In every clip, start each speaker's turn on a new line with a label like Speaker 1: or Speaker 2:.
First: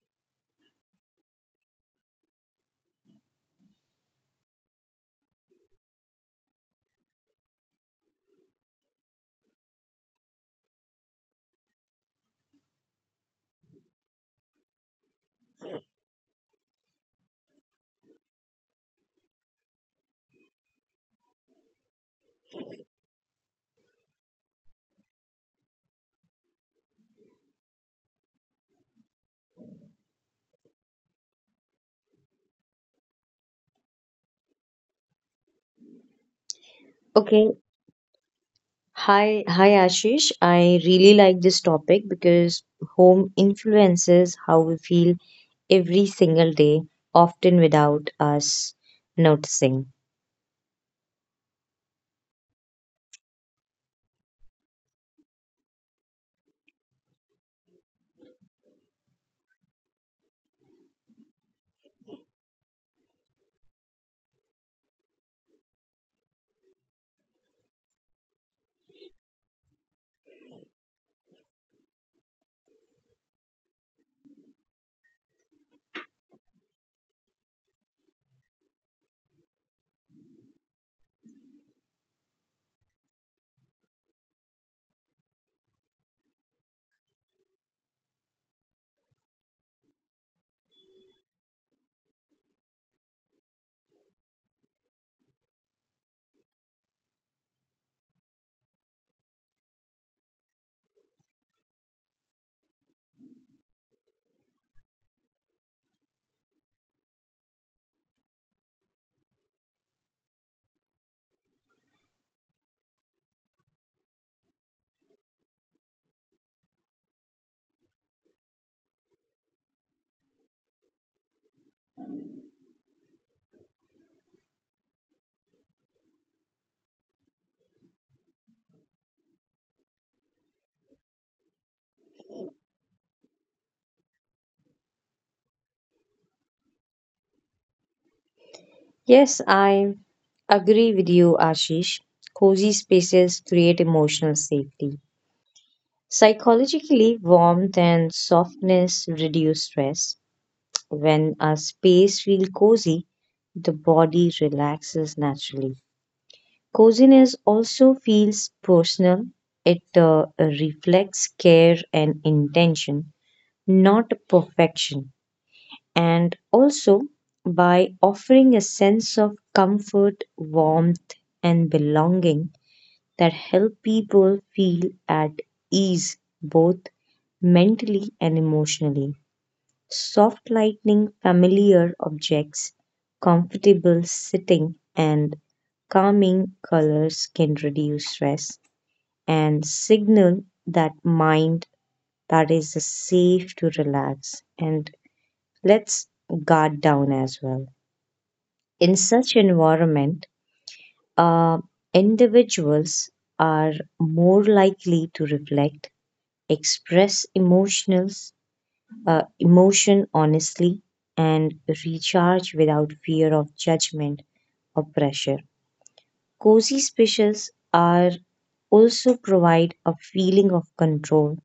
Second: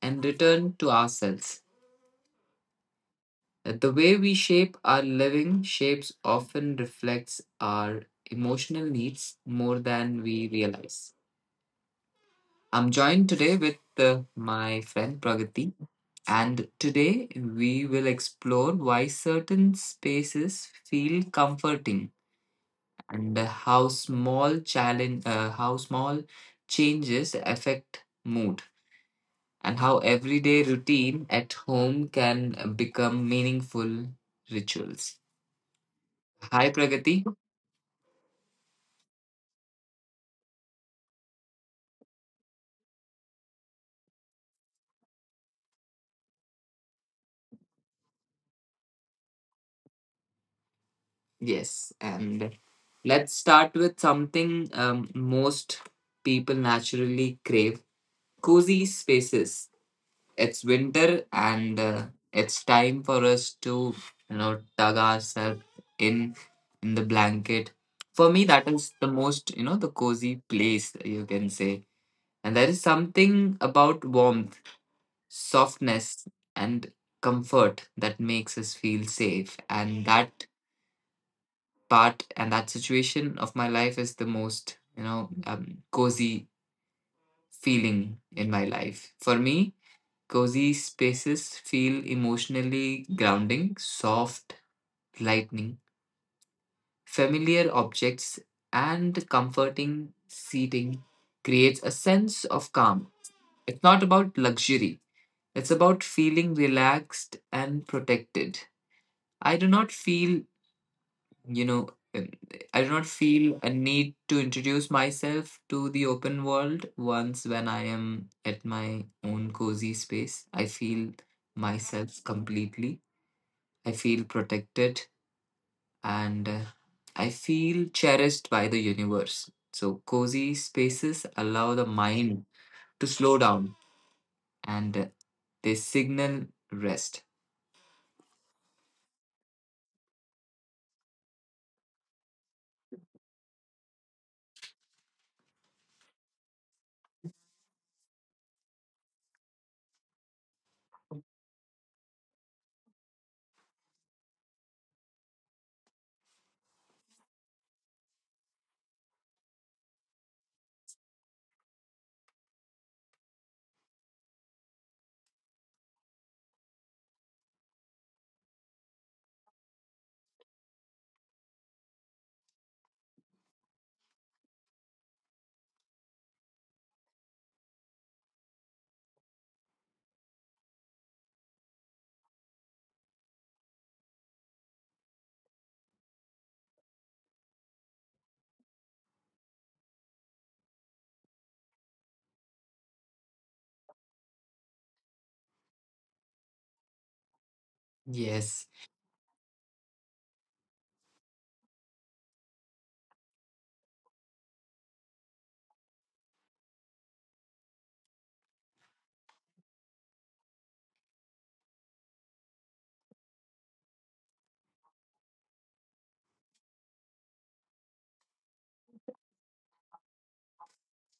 Speaker 1: and return to ourselves. The way we shape our living shapes often reflects our emotional needs more than we realize. I'm joined today with my friend Pragati, and today we will explore why certain spaces feel comforting and how small changes affect mood, and how everyday routine at home can become meaningful rituals. Hi, Pragati.
Speaker 2: Okay. Hi, Ashish. I really like this topic because home influences how we feel every single day, often without us noticing.
Speaker 1: Yes, and let's start with something most people naturally crave cozy spaces. It's winter and it's time for us to, you know, tug ourselves in in the blanket. For me, that is the most, you know, the cozy place you can say. And there is something about warmth, softness, and comfort that makes us feel safe, and that part and that situation of my life is the most cozy feeling in my life. For me, cozy spaces feel emotionally grounding. Soft lightning, familiar objects, and comforting seating creates a sense of calm. It's not about luxury, it's about feeling relaxed and protected. i do not feel you know um, I do not feel a need to introduce myself to the open world. Once when I am at my own cozy space, I feel myself completely. I feel protected and I feel cherished by the universe. So cozy spaces allow the mind to slow down and they signal rest.
Speaker 2: Yes, I agree with you, Ashish. Cozy spaces create emotional safety. Psychologically, warmth and softness reduce stress. When a space feels cozy, the body relaxes naturally. Coziness also feels personal. It reflects care and intention, not perfection. And also, by offering a sense of comfort, warmth, and belonging that help people feel at ease both mentally and emotionally. Soft lightening familiar objects, comfortable sitting, and calming colors can reduce stress and signal that mind that is safe to relax. And let's guard down as well.
Speaker 1: Yes.
Speaker 2: In such environment, uh, individuals are more likely to reflect, express emotions, uh, emotion honestly and recharge without fear of judgment or pressure. Cozy spaces are also provide a feeling of control,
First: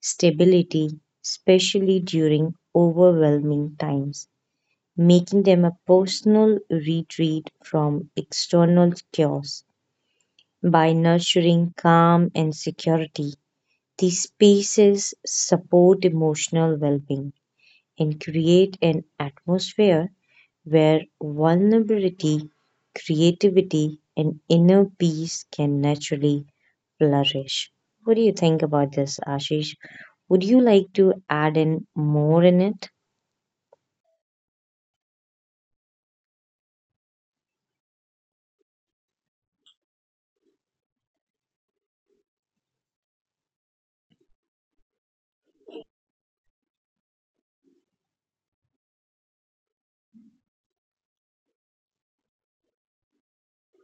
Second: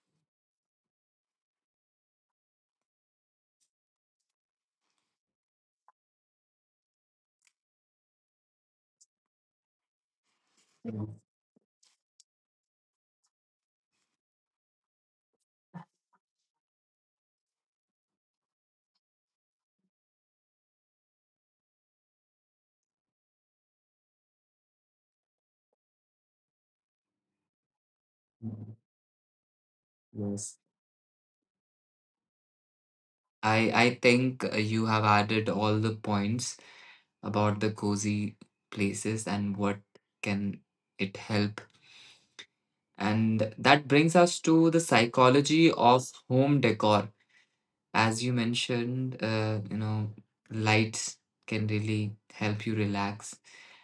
Speaker 2: stability, especially during overwhelming times, making them a personal retreat from external chaos. By nurturing calm and security, these spaces support emotional well being and create an atmosphere where vulnerability, creativity, and inner peace can naturally flourish. What do you think about this, Ashish? Would
Speaker 1: yes
Speaker 2: you like to add in more in it?
Speaker 1: i i think you have added all the points about the cozy places and what can it help. And that brings us to the psychology of home decor. As you mentioned, you know, lights can really help you relax.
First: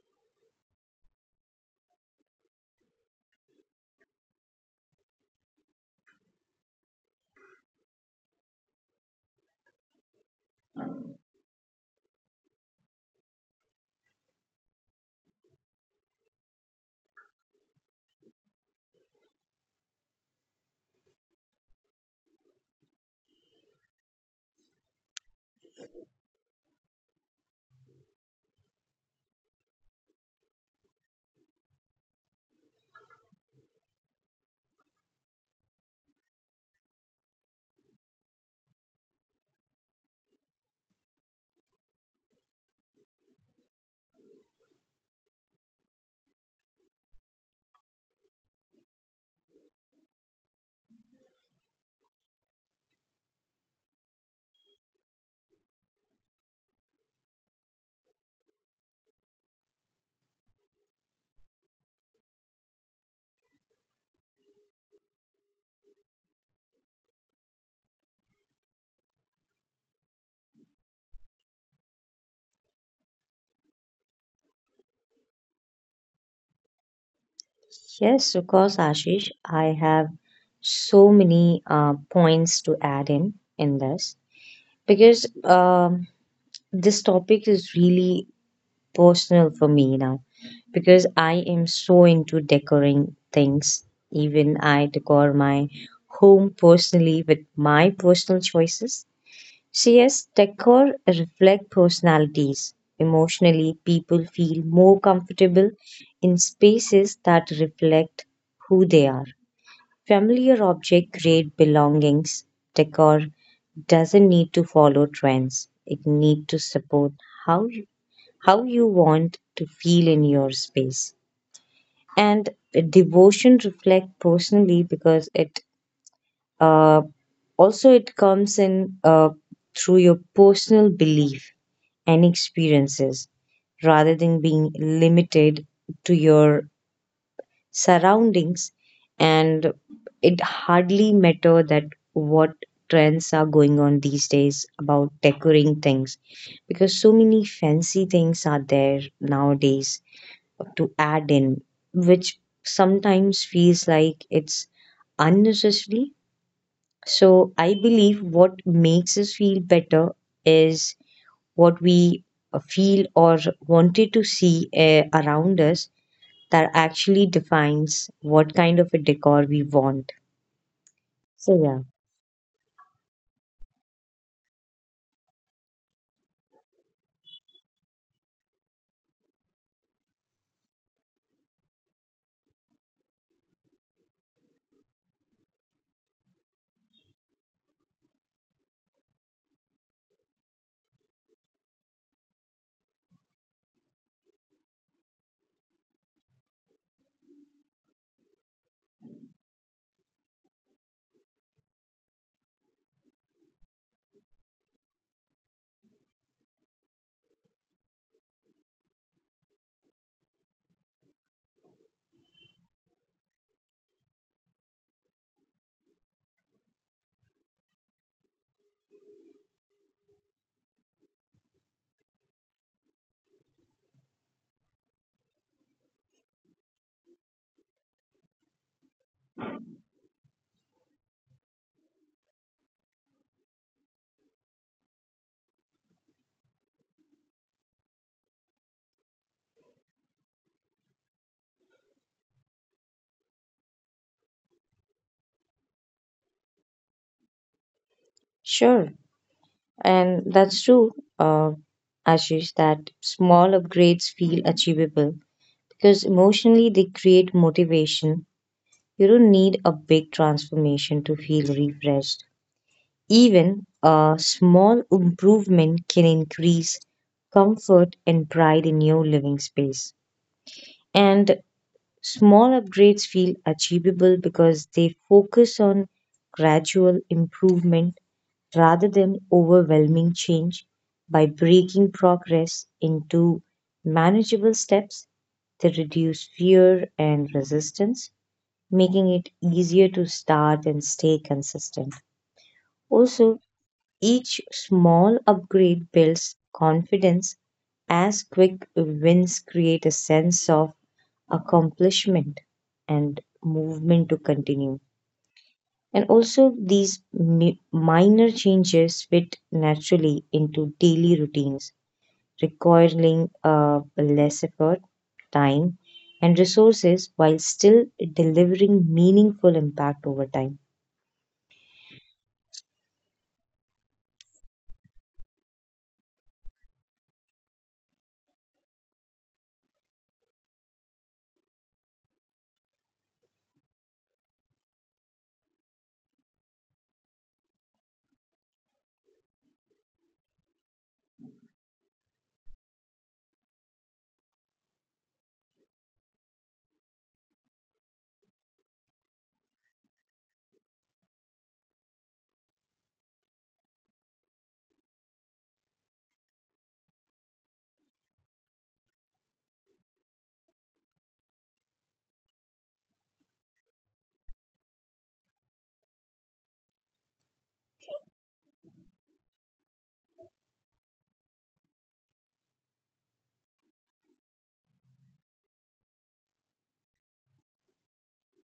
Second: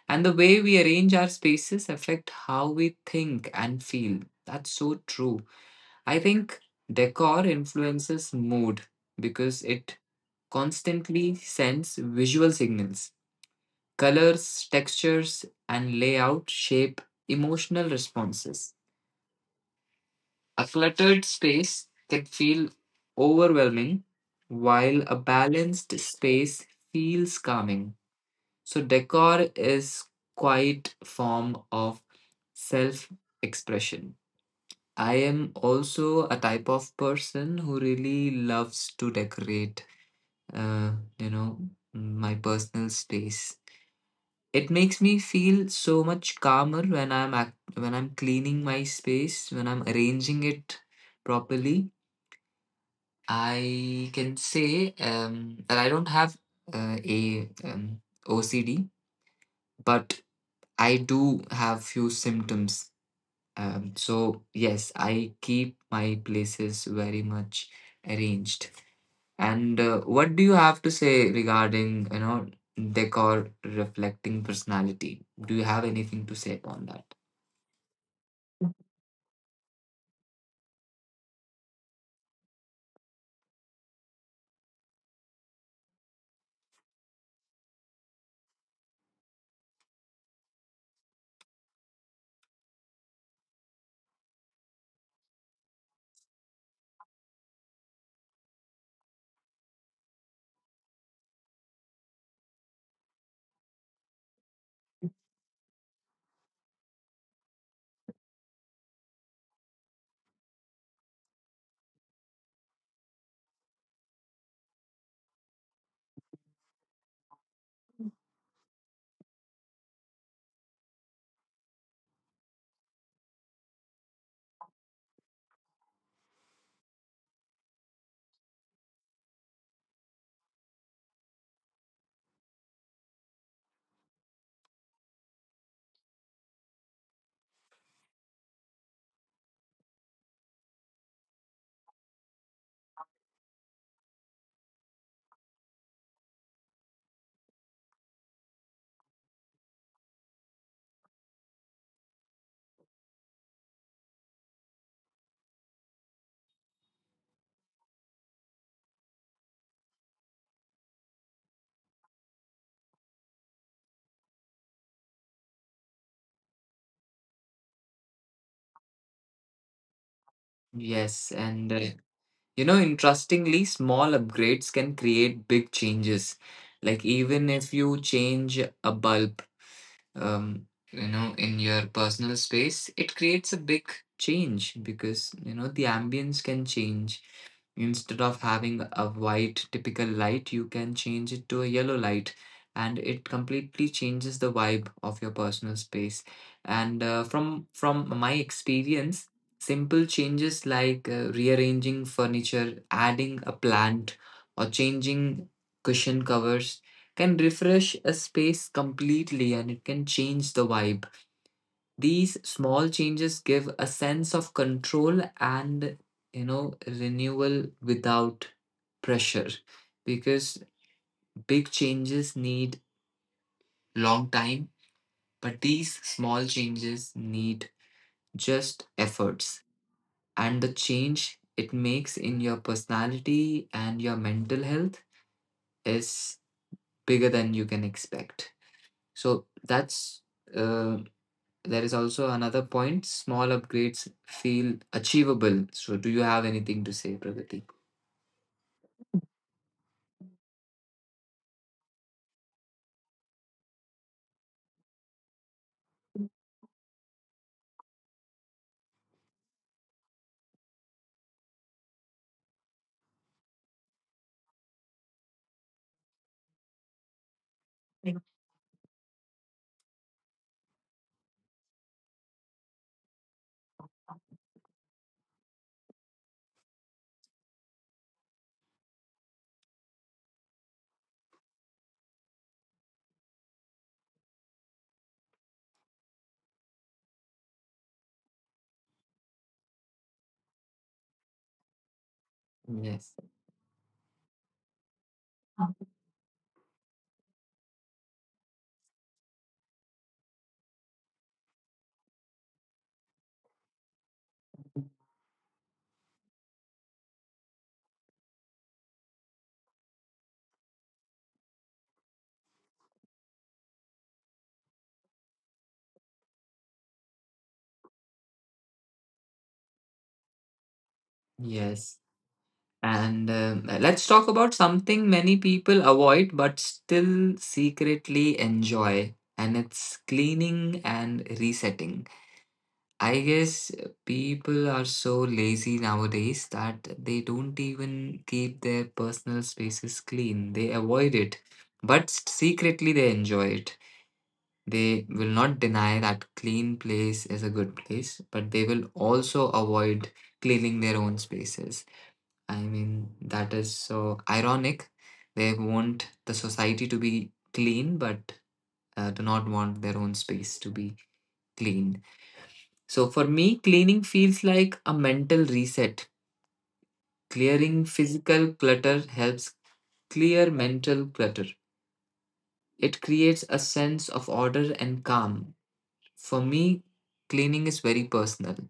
Speaker 1: And the way we arrange our spaces affect how we think and feel. That's so true. I think decor influences mood because it constantly sends visual signals. Colors, textures, and layout shape emotional responses. A cluttered space can feel overwhelming, while a balanced space feels calming. So, decor is quite form of self expression. I am also a type of person who really loves to decorate, uh, you know, my personal space. It makes me feel so much calmer when when I'm cleaning my space, when I'm arranging it properly. I can say that I don't have a OCD, but I do have few symptoms. So yes, I keep my places very much arranged. And what do you have to say regarding you know decor reflecting personality? Do you have anything to say upon that?
Speaker 2: Yes, of course, Ashish. I have so many points to add in this because this topic is really personal for me now because I am so into decorating things. Even I decor my home personally with my personal choices. So, yes, decor reflect personalities. Emotionally, people feel more comfortable in spaces that reflect who they are. Familiar objects create belongings. Decor doesn't need to follow trends. It need to support how how you want to feel in your space. And devotion reflect personally because it uh, also it comes in through your personal belief and experiences rather than being limited to your surroundings and it hardly matter that what trends are going on these days about decorating things because so many fancy things are there nowadays to add in, which sometimes feels like it's unnecessary. So I believe what makes us feel better is what we feel or wanted to see around us that actually defines what kind of a decor we want.
Speaker 1: Yes,
Speaker 2: So
Speaker 1: and
Speaker 2: yeah,
Speaker 1: You know, interestingly, small upgrades can create big changes. Like even if you change a bulb, um, you know, in your personal space, it creates a big change because, you know, the ambience can change. Instead of having a white typical light, you can change it to a yellow light, and it completely changes the vibe of your personal space. And from my experience, simple changes like rearranging furniture, adding a plant, or changing cushion covers can refresh a space completely, and it can change the vibe. These small changes give a sense of control and, you know, renewal without pressure, because big changes need long time, but these small changes need just efforts, and the change it makes in your personality and your mental health is bigger than you can expect. So that's uh, There is also another point: small upgrades feel achievable. So, do you have anything to say, Pragati?
Speaker 2: sure, and that's true, uh, Ashish. That small upgrades feel achievable because emotionally they create motivation. You don't need a big transformation to feel refreshed. Even a small improvement can increase comfort and pride in your living space. And small upgrades feel achievable because they focus on gradual improvement rather than overwhelming change. By breaking progress into manageable steps, they reduce fear and resistance making it easier to start and stay consistent.
Speaker 1: Yes.
Speaker 2: Also, each small upgrade builds confidence as quick wins create a sense of accomplishment and movement to continue. And also, these minor changes fit naturally into daily routines, requiring less effort, time, and resources while still delivering meaningful impact over time.
Speaker 1: Yes. And um, let's talk about something many people avoid but still secretly enjoy, and it's cleaning and resetting. I guess people are so lazy nowadays that they don't even keep their personal spaces clean. They avoid it, but secretly they enjoy it. They will not deny that clean place is a good place, but they will also avoid cleaning their own spaces. I mean, that is so ironic. They want the society to be clean, but do not want their own space to be clean. So for me, cleaning feels like a mental reset. Clearing physical clutter helps clear mental clutter. It creates a sense of order and calm. For me, cleaning is very personal.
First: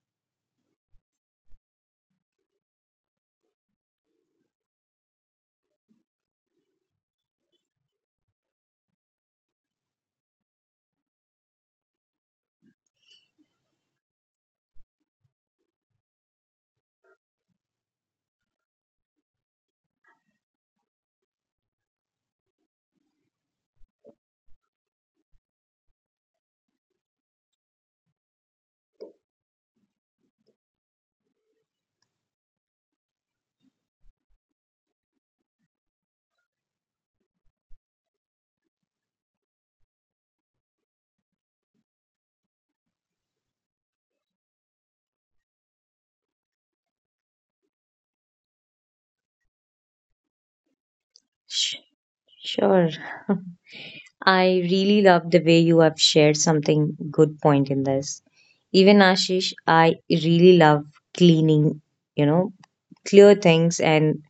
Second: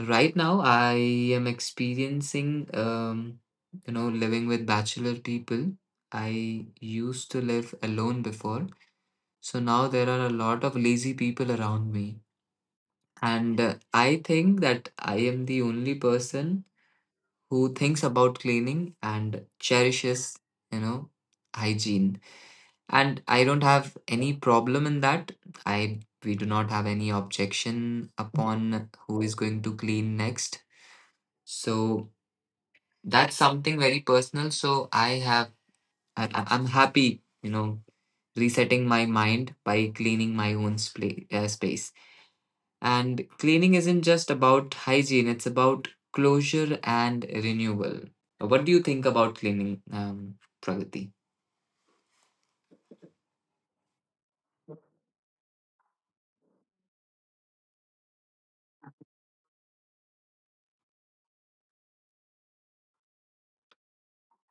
Speaker 1: Right now, I am experiencing, you know, living with bachelor people. I used to live alone before. So now there are a lot of lazy people around me. And I think that I am the only person who thinks about cleaning and cherishes, you know, hygiene. And I don't have any problem in that. I We do not have any objection upon who is going to clean next. So that's something very personal. So I have I- I'm happy, you know, resetting my mind by cleaning my own spa- space. And cleaning isn't just about hygiene, it's about closure and renewal. What do you think about cleaning, Pragati?
Speaker 2: Sh- Sure. I really love the way you have shared something good point in this. Even Ashish, I really love cleaning, you know, clear things and,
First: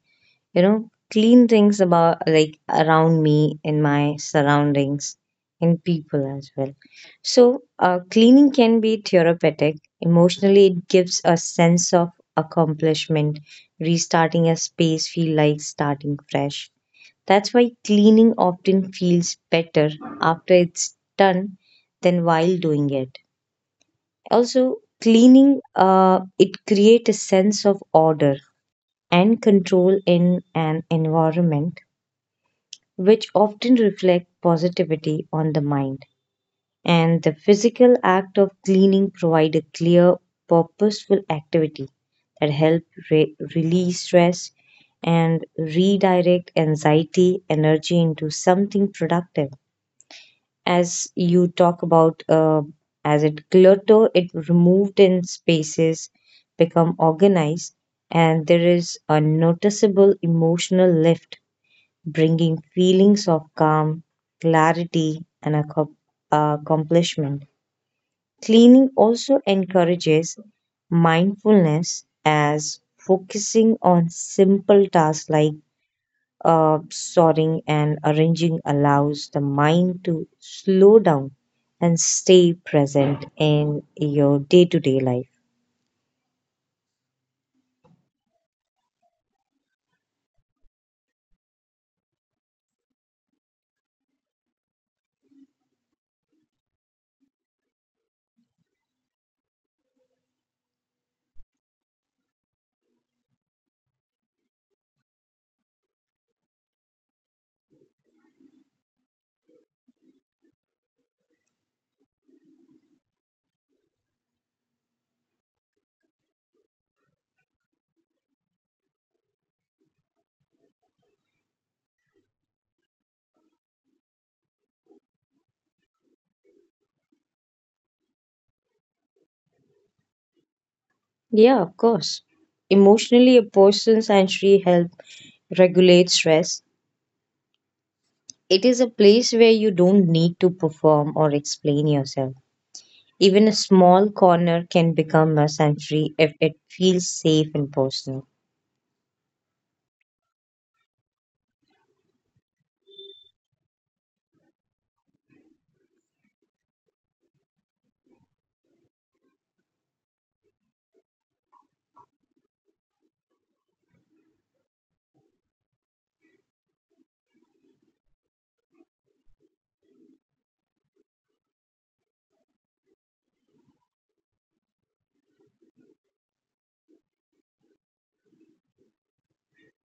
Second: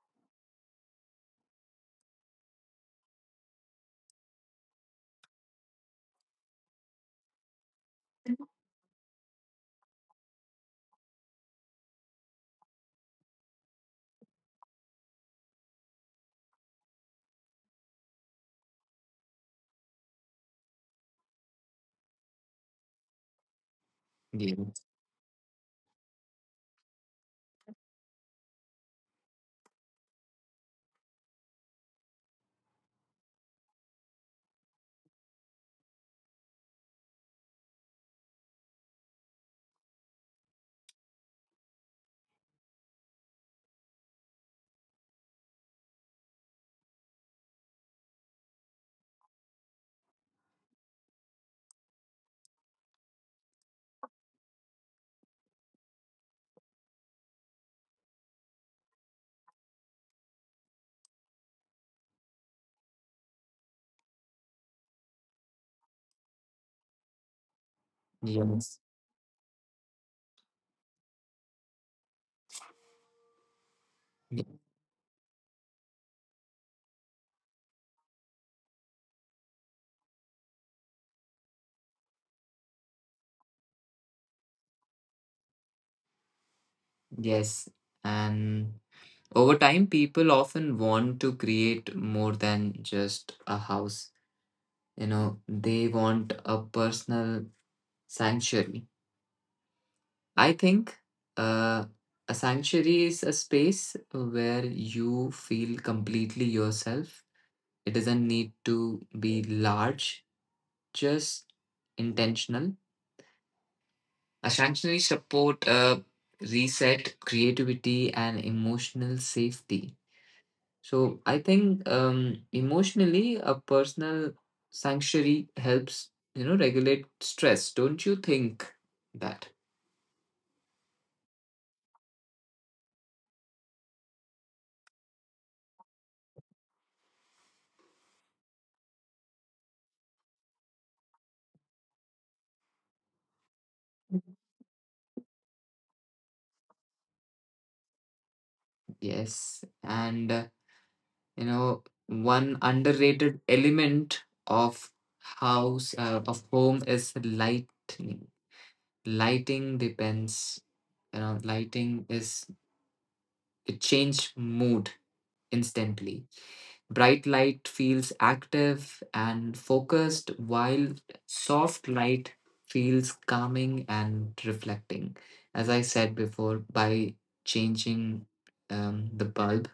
Speaker 2: you know, clean things about like around me in my surroundings and people as well. So, cleaning can be therapeutic. Emotionally, it gives a sense of accomplishment. Restarting a space feel like starting fresh. That's why cleaning often feels better after it's done than while doing it. Also,
Speaker 1: Yes.
Speaker 2: cleaning it creates a sense of order and control in an environment, which often reflect positivity on the mind. And the physical act of cleaning provide a clear, purposeful activity that help release stress and redirect anxiety energy into something productive as you talk about as it clutter it removed in spaces become organized and there is a noticeable emotional lift bringing feelings of calm, clarity, and accomplishment. Cleaning
Speaker 1: Yes.
Speaker 2: also encourages mindfulness as focusing on simple
Speaker 1: Y-
Speaker 2: tasks like soaring and arranging allows the mind to slow down and stay present in your day to day life.
Speaker 1: Yes. And over time, people often want to create more than just a house. You know, they want a personal sanctuary. I think uh, a sanctuary is a space where you feel completely yourself. It doesn't need to be large, just intentional. A sanctuary support reset, creativity, and emotional safety. So I think emotionally, a personal sanctuary helps, you know, regulate stress. Don't you think that?
Speaker 2: Yeah, of course. Emotionally, a person's sanctuary help regulate stress. It is a place where you don't need to perform or explain yourself. Even a small corner can become a sanctuary if it feels safe and personal.
Speaker 1: Yes, and You know, one underrated element of house of home is light. Lighting depends, you know, lighting is it change mood instantly. Bright light feels active and focused, while soft light feels calming and reflecting. As I said before, by changing the bulb,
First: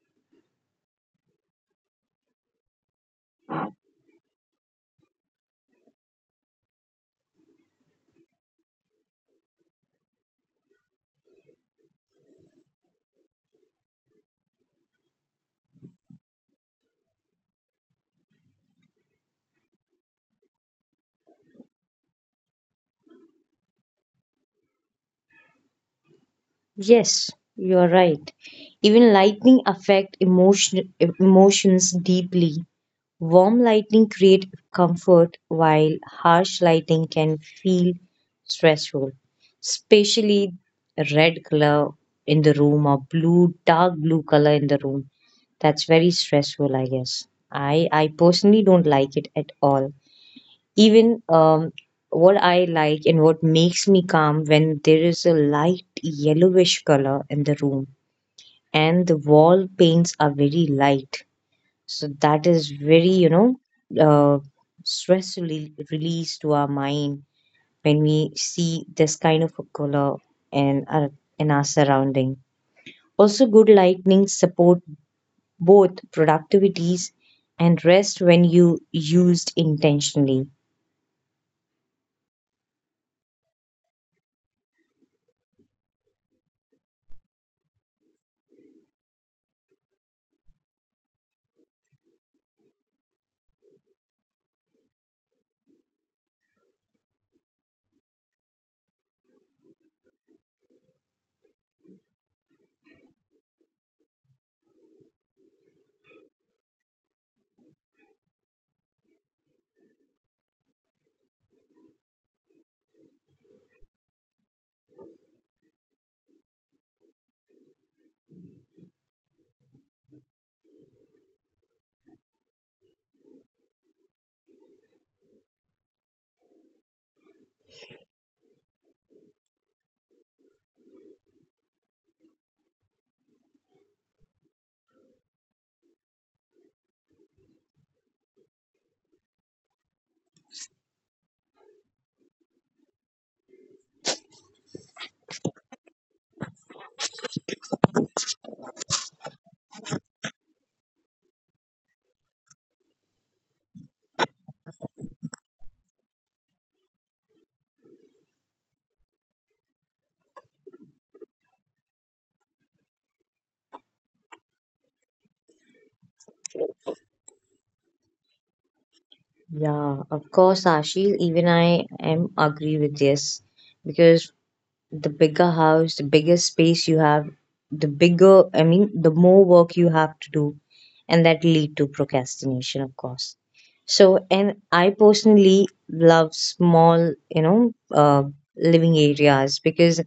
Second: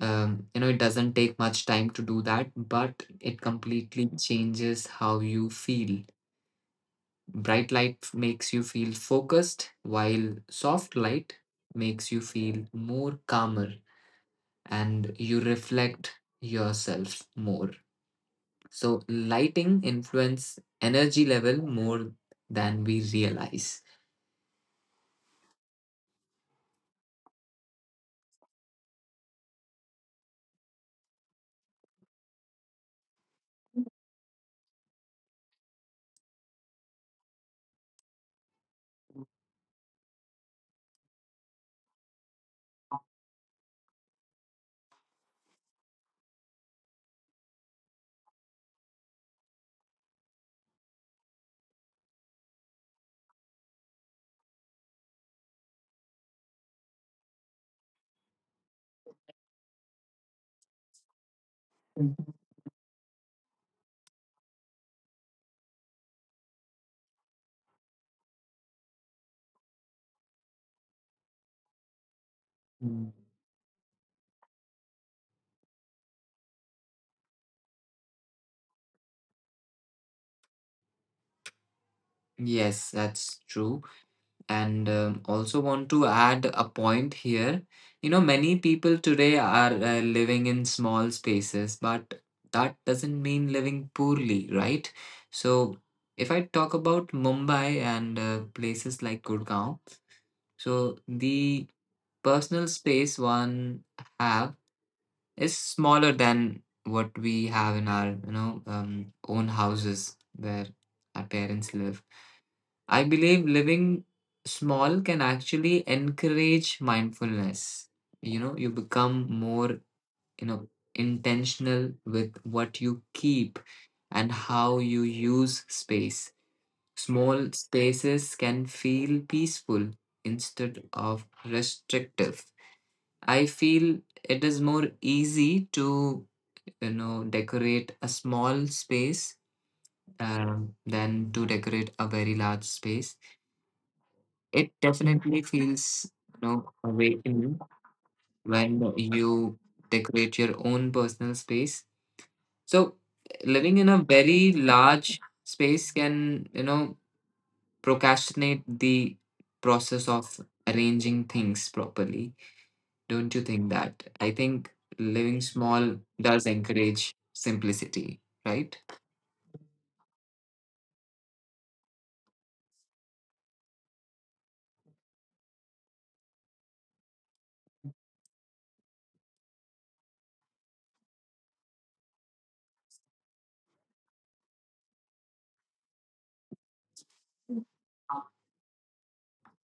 Speaker 1: you know, it doesn't take much time to do that, but it completely changes how you feel. Bright light makes you feel focused, while soft light makes you feel more calmer and you reflect yourself more. So, lighting influence energy level more than we realize.
Speaker 2: Yes, you're right. Even lightning affect emotions deeply. Warm lighting creates comfort, while harsh lighting can feel stressful, especially red color in the room or blue, dark blue color in the room. That's very stressful, I guess. I personally don't like it at all. Even what I like and what makes me calm when there is a light yellowish color in the room and the wall paints are very light so that is very, you know, uh, stress release to our mind when we see this kind of a color in our surrounding.
Speaker 1: Mm.
Speaker 2: Also, good lightning support both productivities and rest when you used intentionally.
Speaker 1: Yes, that's true. And Also, want to add a point here. You know, many people today are living in small spaces, but that doesn't mean living poorly, right? So if I talk about Mumbai and places like Gurgaon, so the personal space one have is smaller than what we have in our, you know, own houses where our parents live. I believe living small can actually encourage mindfulness. You know, you become more, you know, intentional with what you keep and how you use space. Small spaces can feel peaceful instead of restrictive. I feel it is more easy to, you know, decorate a small space than to decorate a very large space. It definitely feels, you know, awakening when you decorate your own personal space. So living in a very large space can, you know, procrastinate the process of arranging things properly. Don't you think that? I think living small does encourage simplicity, right?
Speaker 2: Yeah, of course, Ashil. Even I am agree with this because the bigger house, the bigger space you have, the bigger, I mean, the more work you have to do, and that lead to procrastination, of course. So, and I personally love small, you know, living areas because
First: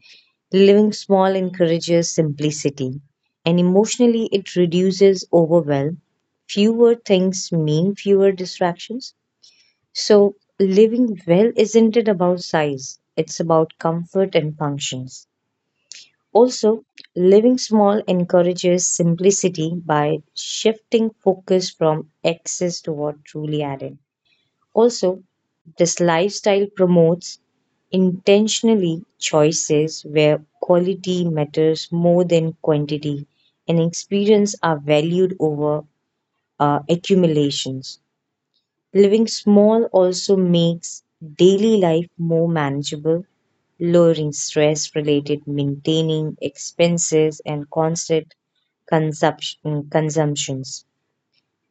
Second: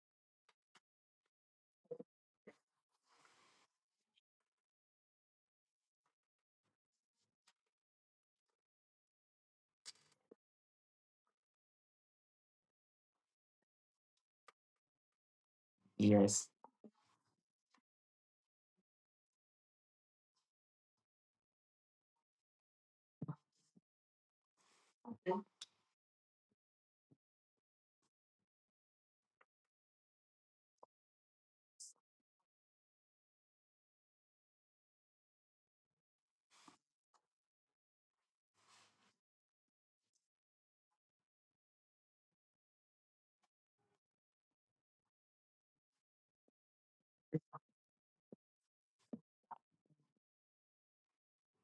Speaker 2: living small encourages simplicity, and emotionally it reduces overwhelm. Fewer things mean fewer distractions. So, living well isn't it about size? It's about comfort and functions.
Speaker 1: Yes.
Speaker 2: Also, living small encourages simplicity by shifting focus from excess to what truly added. Also, this lifestyle promotes intentionally choices where quality matters more than quantity and experience are valued over accumulations. Living small also makes daily life more manageable, lowering stress related maintaining expenses and constant consumptions.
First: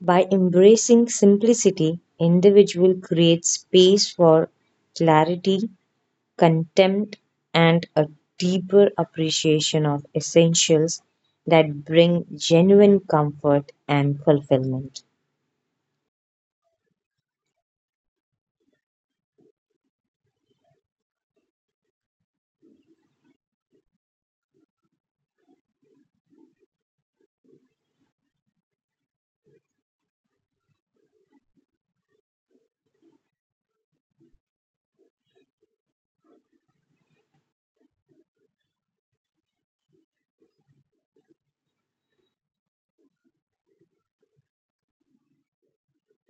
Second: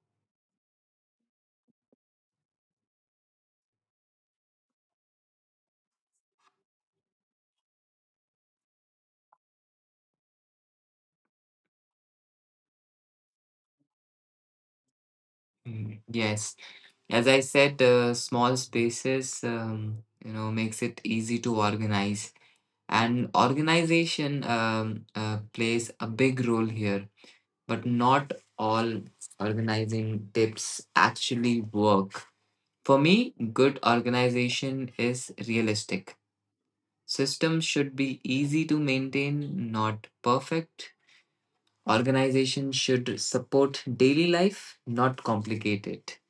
Speaker 2: By embracing simplicity, individual creates space for clarity, contempt, and a deeper appreciation of essentials that bring genuine comfort and fulfillment.
Speaker 1: Mm. Yes, as I said, small spaces, you know, makes it easy to organize. And organization plays a big role here, but not all organizing tips actually work. For me, good organization is realistic. Systems should be easy to maintain, not perfect. Organization should support daily life, not complicate it.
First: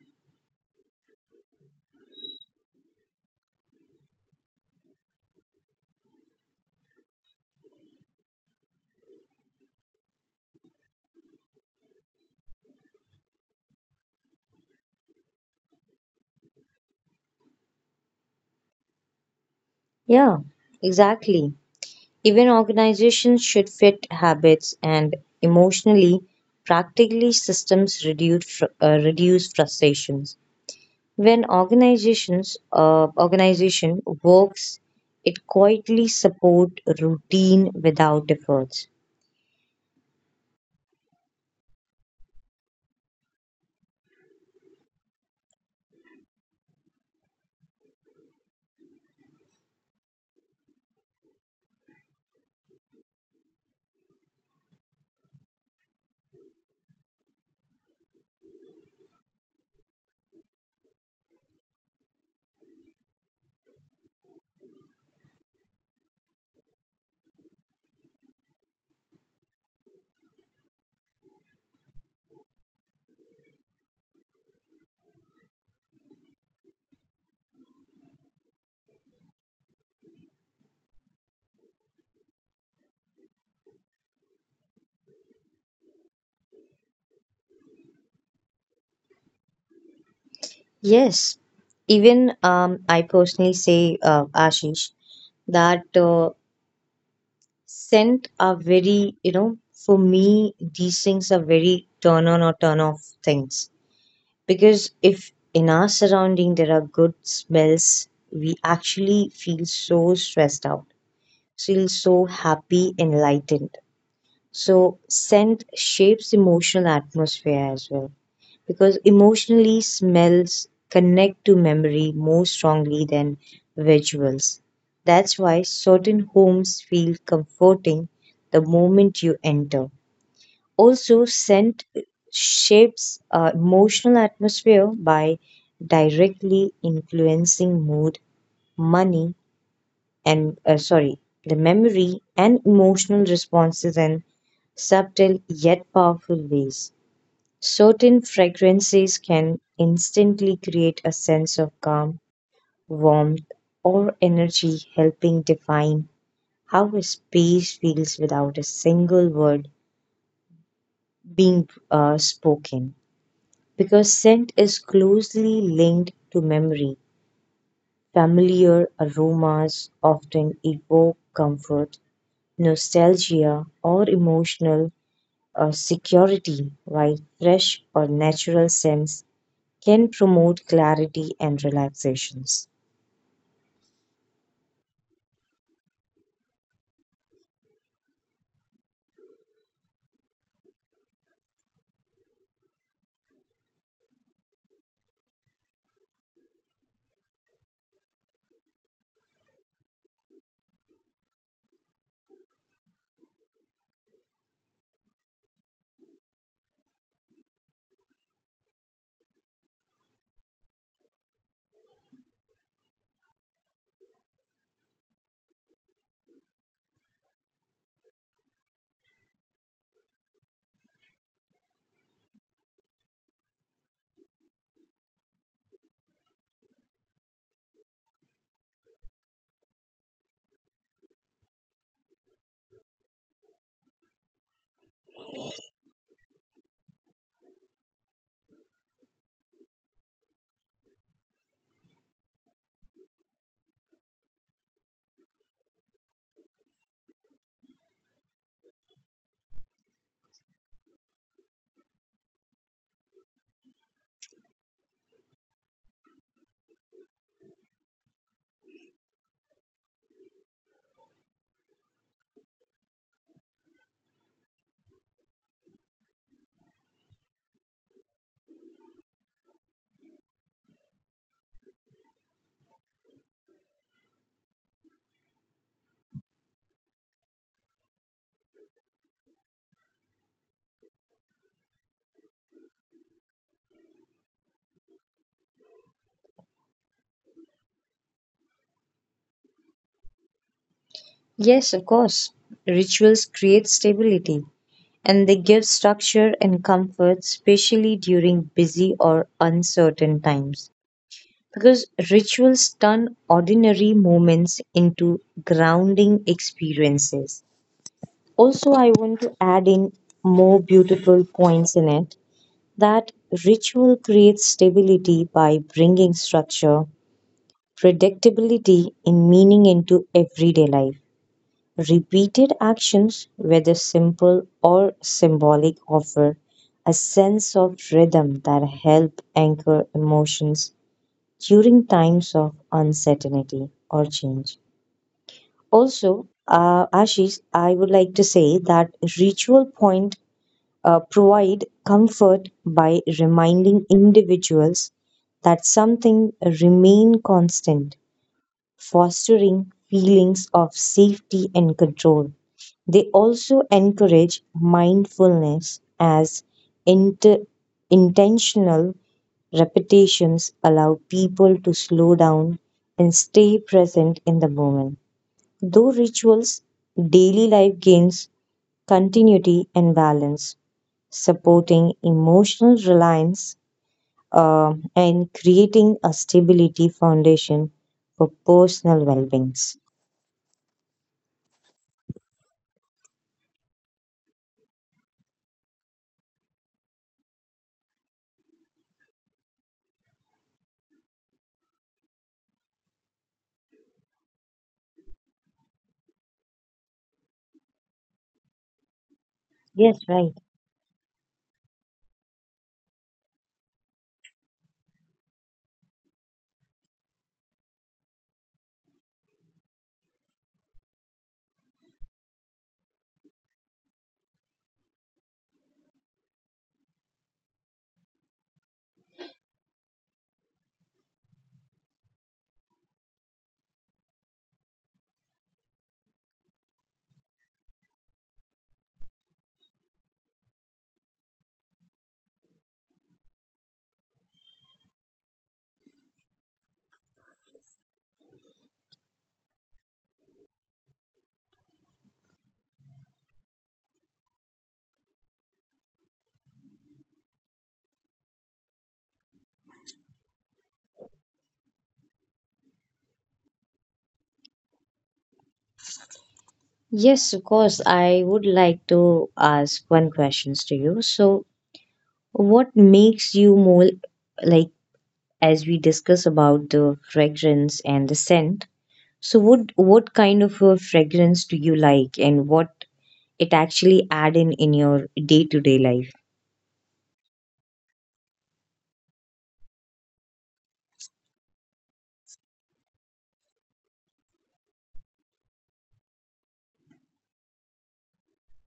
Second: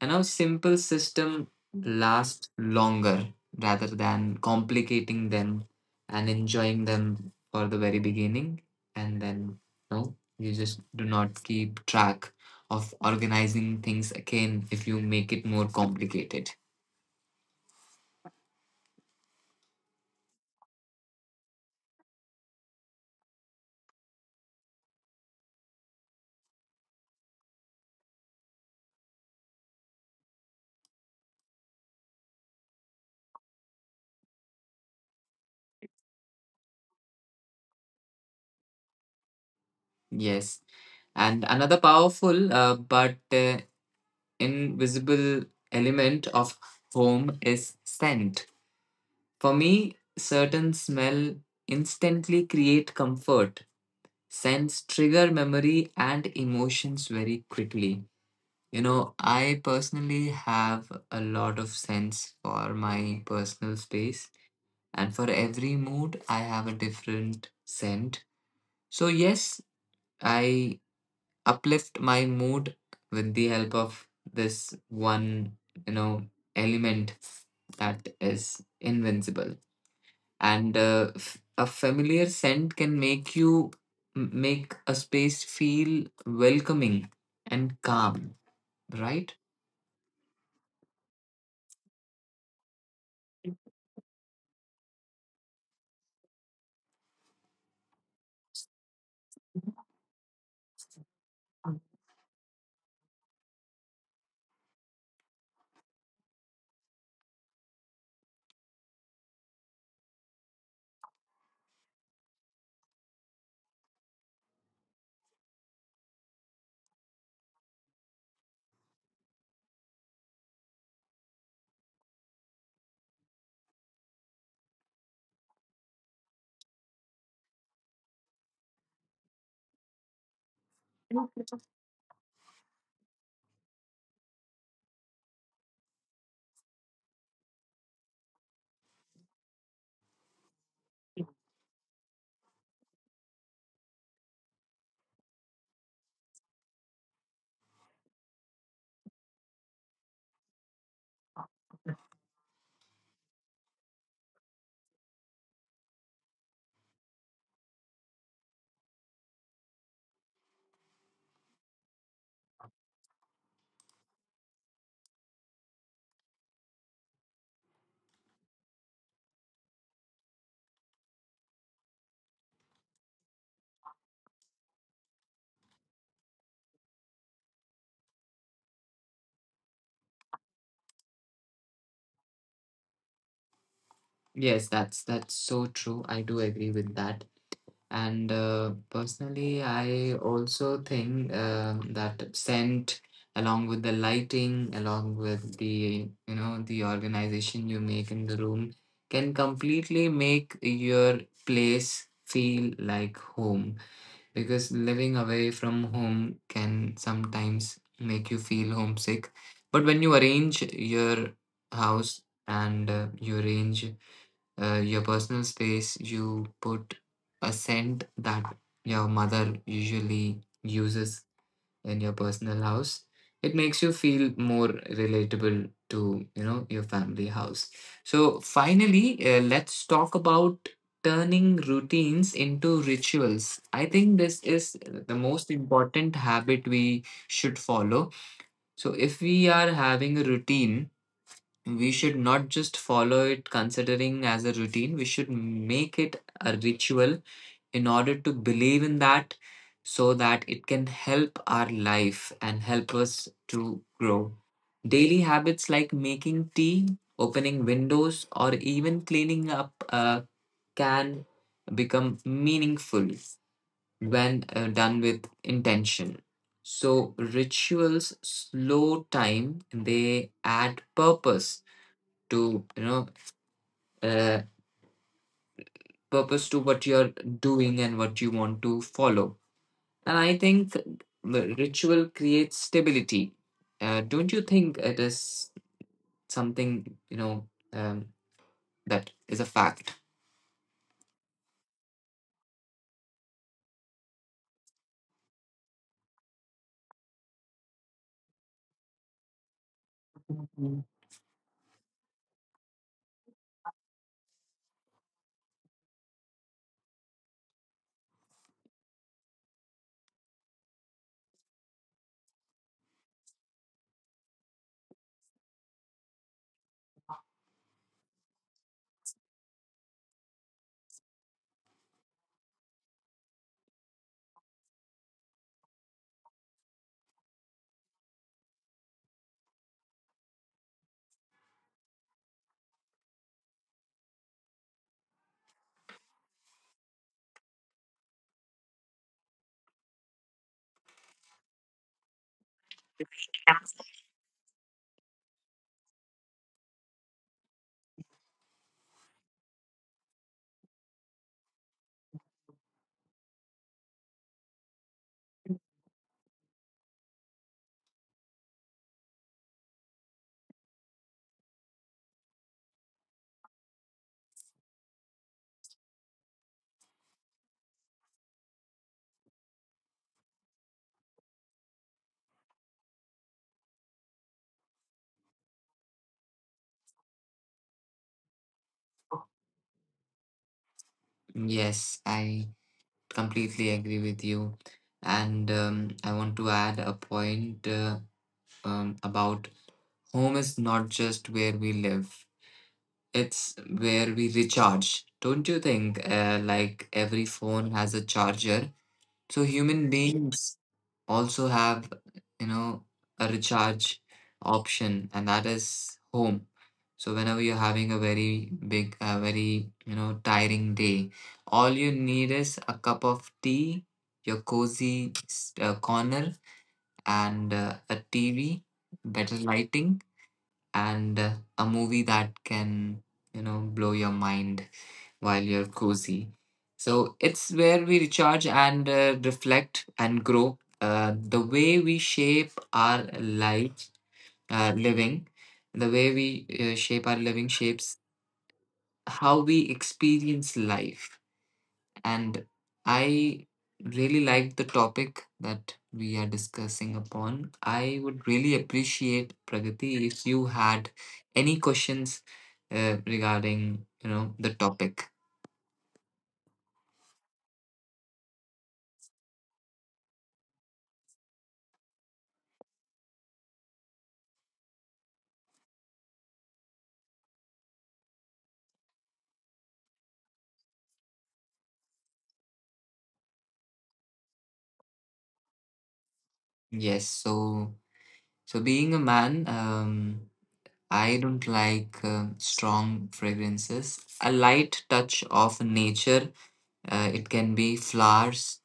Speaker 1: And our simple system last longer rather than complicating them and enjoying them for the very beginning. And then, no, you just do not keep track of organizing things again if you make it more complicated.
Speaker 2: Yeah, exactly. Even organizations should fit habits and emotionally practically systems reduce, reduce frustrations. When organization works, it quietly support routine without efforts.
Speaker 1: Yes. And another powerful but invisible element of home is scent. For me, certain smell instantly create comfort. Sense trigger memory and emotions very quickly. You know, I personally have a lot of sense for my personal space, and for every mood, I have a different scent. So, yes, I uplift my mood with the help of this one, you know, element that is invincible. And a familiar scent can make a space feel welcoming and calm, right?
Speaker 2: Yes, even I personally say, Ashish, that scent are very, you know, for me, these things are very turn on or turn off things. Because if in our surrounding there are good smells, we actually feel so stressed out, feel so happy, enlightened. So scent shapes emotional atmosphere as well. Because emotionally smells connect to memory more strongly than visuals. That's why certain homes feel comforting the moment you enter. Also, scent shapes emotional atmosphere by directly influencing mood, money, and sorry, the memory and emotional responses in subtle yet powerful ways. Certain fragrances can instantly create a sense of calm, warmth, or energy, helping define how a space feels without a single word being spoken. Because scent is closely linked to memory. Familiar aromas often evoke comfort, nostalgia, or emotional security, while fresh or natural scents can promote clarity and relaxations.
Speaker 1: Yes, that's so true, I do agree with that. And personally, I also think that scent, along with the lighting, along with the, you know, the organization you make in the room, can completely make your place feel like home, because living away from home can sometimes make you feel homesick. But when you arrange your house and you arrange your personal space, you put a scent that your mother usually uses in your personal house, it makes you feel more relatable to, you know, your family house. So finally, let's talk about turning routines into rituals. I think this is the most important habit we should follow. So if we are having a routine, we should not just follow it considering as a routine. We should make it a ritual in order to believe in that, so that it can help our life and help us to grow. Daily habits like making tea, opening windows, or even cleaning up can become meaningful when done with intention. So, rituals slow time, they add purpose to, uh, purpose to what you're doing and what you want to follow. And I think the ritual creates stability. Don't you think it is something, you know, um, that is a fact?
Speaker 2: Yes, of course, rituals create stability and they give structure and comfort, especially during busy or uncertain times.
Speaker 1: Mhm.
Speaker 2: Because rituals turn ordinary moments into grounding experiences. Also, I want to add in more beautiful points in it that ritual creates stability by bringing structure, predictability in meaning into everyday life. Repeated actions, whether simple or symbolic, offer a sense of rhythm that help anchor emotions during times of uncertainty or change. Also, Ashish, I would like to say that ritual point provide comfort by reminding individuals that something remain constant, fostering feelings of safety and control. They also encourage mindfulness as inter- intentional Repetitions allow people to slow down and stay present in the moment. Through rituals, daily life gains continuity and balance, supporting emotional reliance and creating a stability foundation for personal well being.
Speaker 1: Yes, I completely agree with you. And I want to add a point about home is not just where we live, it's where we recharge. Don't you think? Like every phone has a charger. So human
Speaker 2: Yes, right.
Speaker 1: beings also have, you know, a recharge option, and that is home. So whenever you're having a very big, a very, you know, tiring day, all you need is a cup of tea, your corner, and a TV, better lighting, and a movie that can, you know, blow your mind while you're cozy. So it's where we recharge and reflect and grow. The way we shape our life, living, the way we shape our living shapes how we experience life. And I really like the topic that we are discussing upon. I would really appreciate, Pragati, if you had any questions regarding, you know, the topic.
Speaker 2: Yes, of course. I would like to ask one questions to you. So, what makes you more like as we discuss about the fragrance and the scent. So what kind of a fragrance do you like and what it actually add in your day-to-day life?
Speaker 1: Yes, so. So, being a man, I don't like strong fragrances. A light touch of nature, it can be flowers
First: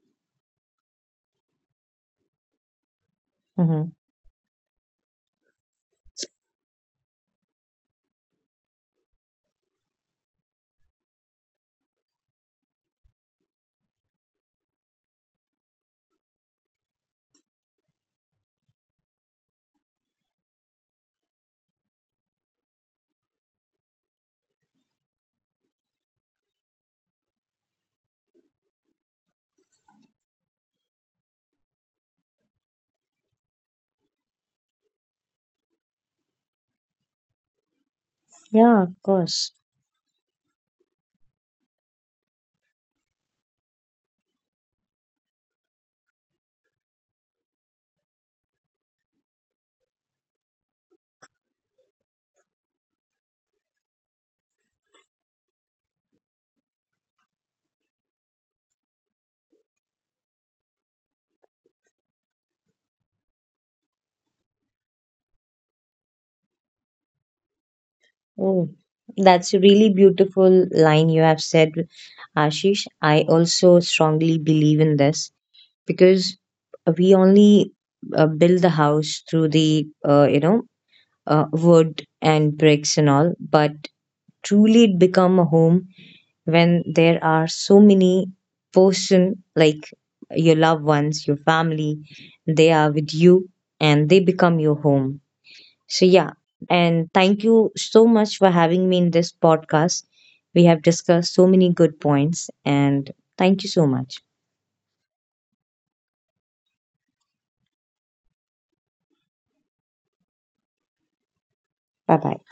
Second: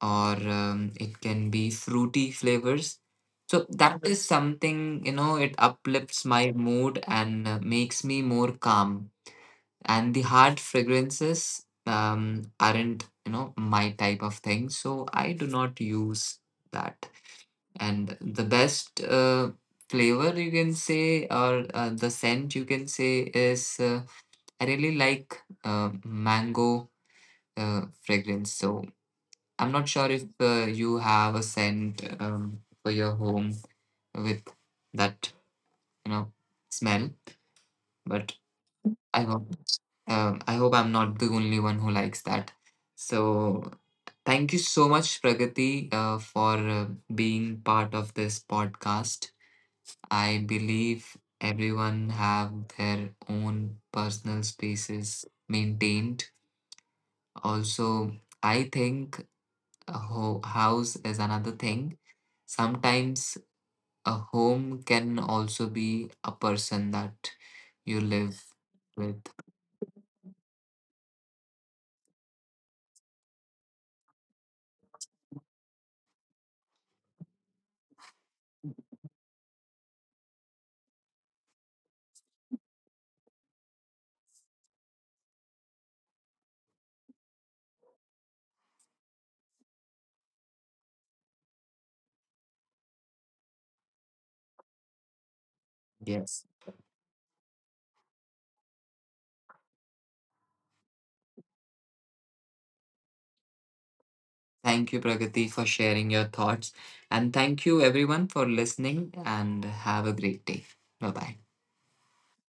Speaker 1: or it can be fruity flavors. So,
Speaker 2: Mm-hmm.
Speaker 1: that is something, you know, it uplifts my mood and makes me more calm. And the hard fragrances aren't, you know, my type of thing. So, I do not use that. And the best flavor you can say, or the scent you can say, is I really like mango fragrance. So I'm not sure if you have a scent for your home with that, you know, smell, but
Speaker 2: Yeah, of
Speaker 1: I hope
Speaker 2: course.
Speaker 1: I hope I'm not the only one who likes that. So thank you so much, Pragati, for being part of this podcast. I believe everyone have their own personal spaces maintained. Also, I think house is another thing. Sometimes a home can also be a person that you live
Speaker 2: Oh,
Speaker 1: with.
Speaker 2: that's a really beautiful line you have said, Ashish. I also strongly believe in this because we only build the house through the you know wood and bricks and all, but truly it become a home when there are so many person like your loved ones, your family, they are with you and they become your home. So yeah,
Speaker 1: Yes.
Speaker 2: and thank you so much for having me in this podcast. We have discussed so many good points and thank you so much.
Speaker 1: Thank you, Pragati, for sharing your thoughts. And thank you, everyone, for listening and have a great day. Bye bye.
Speaker 2: Bye bye.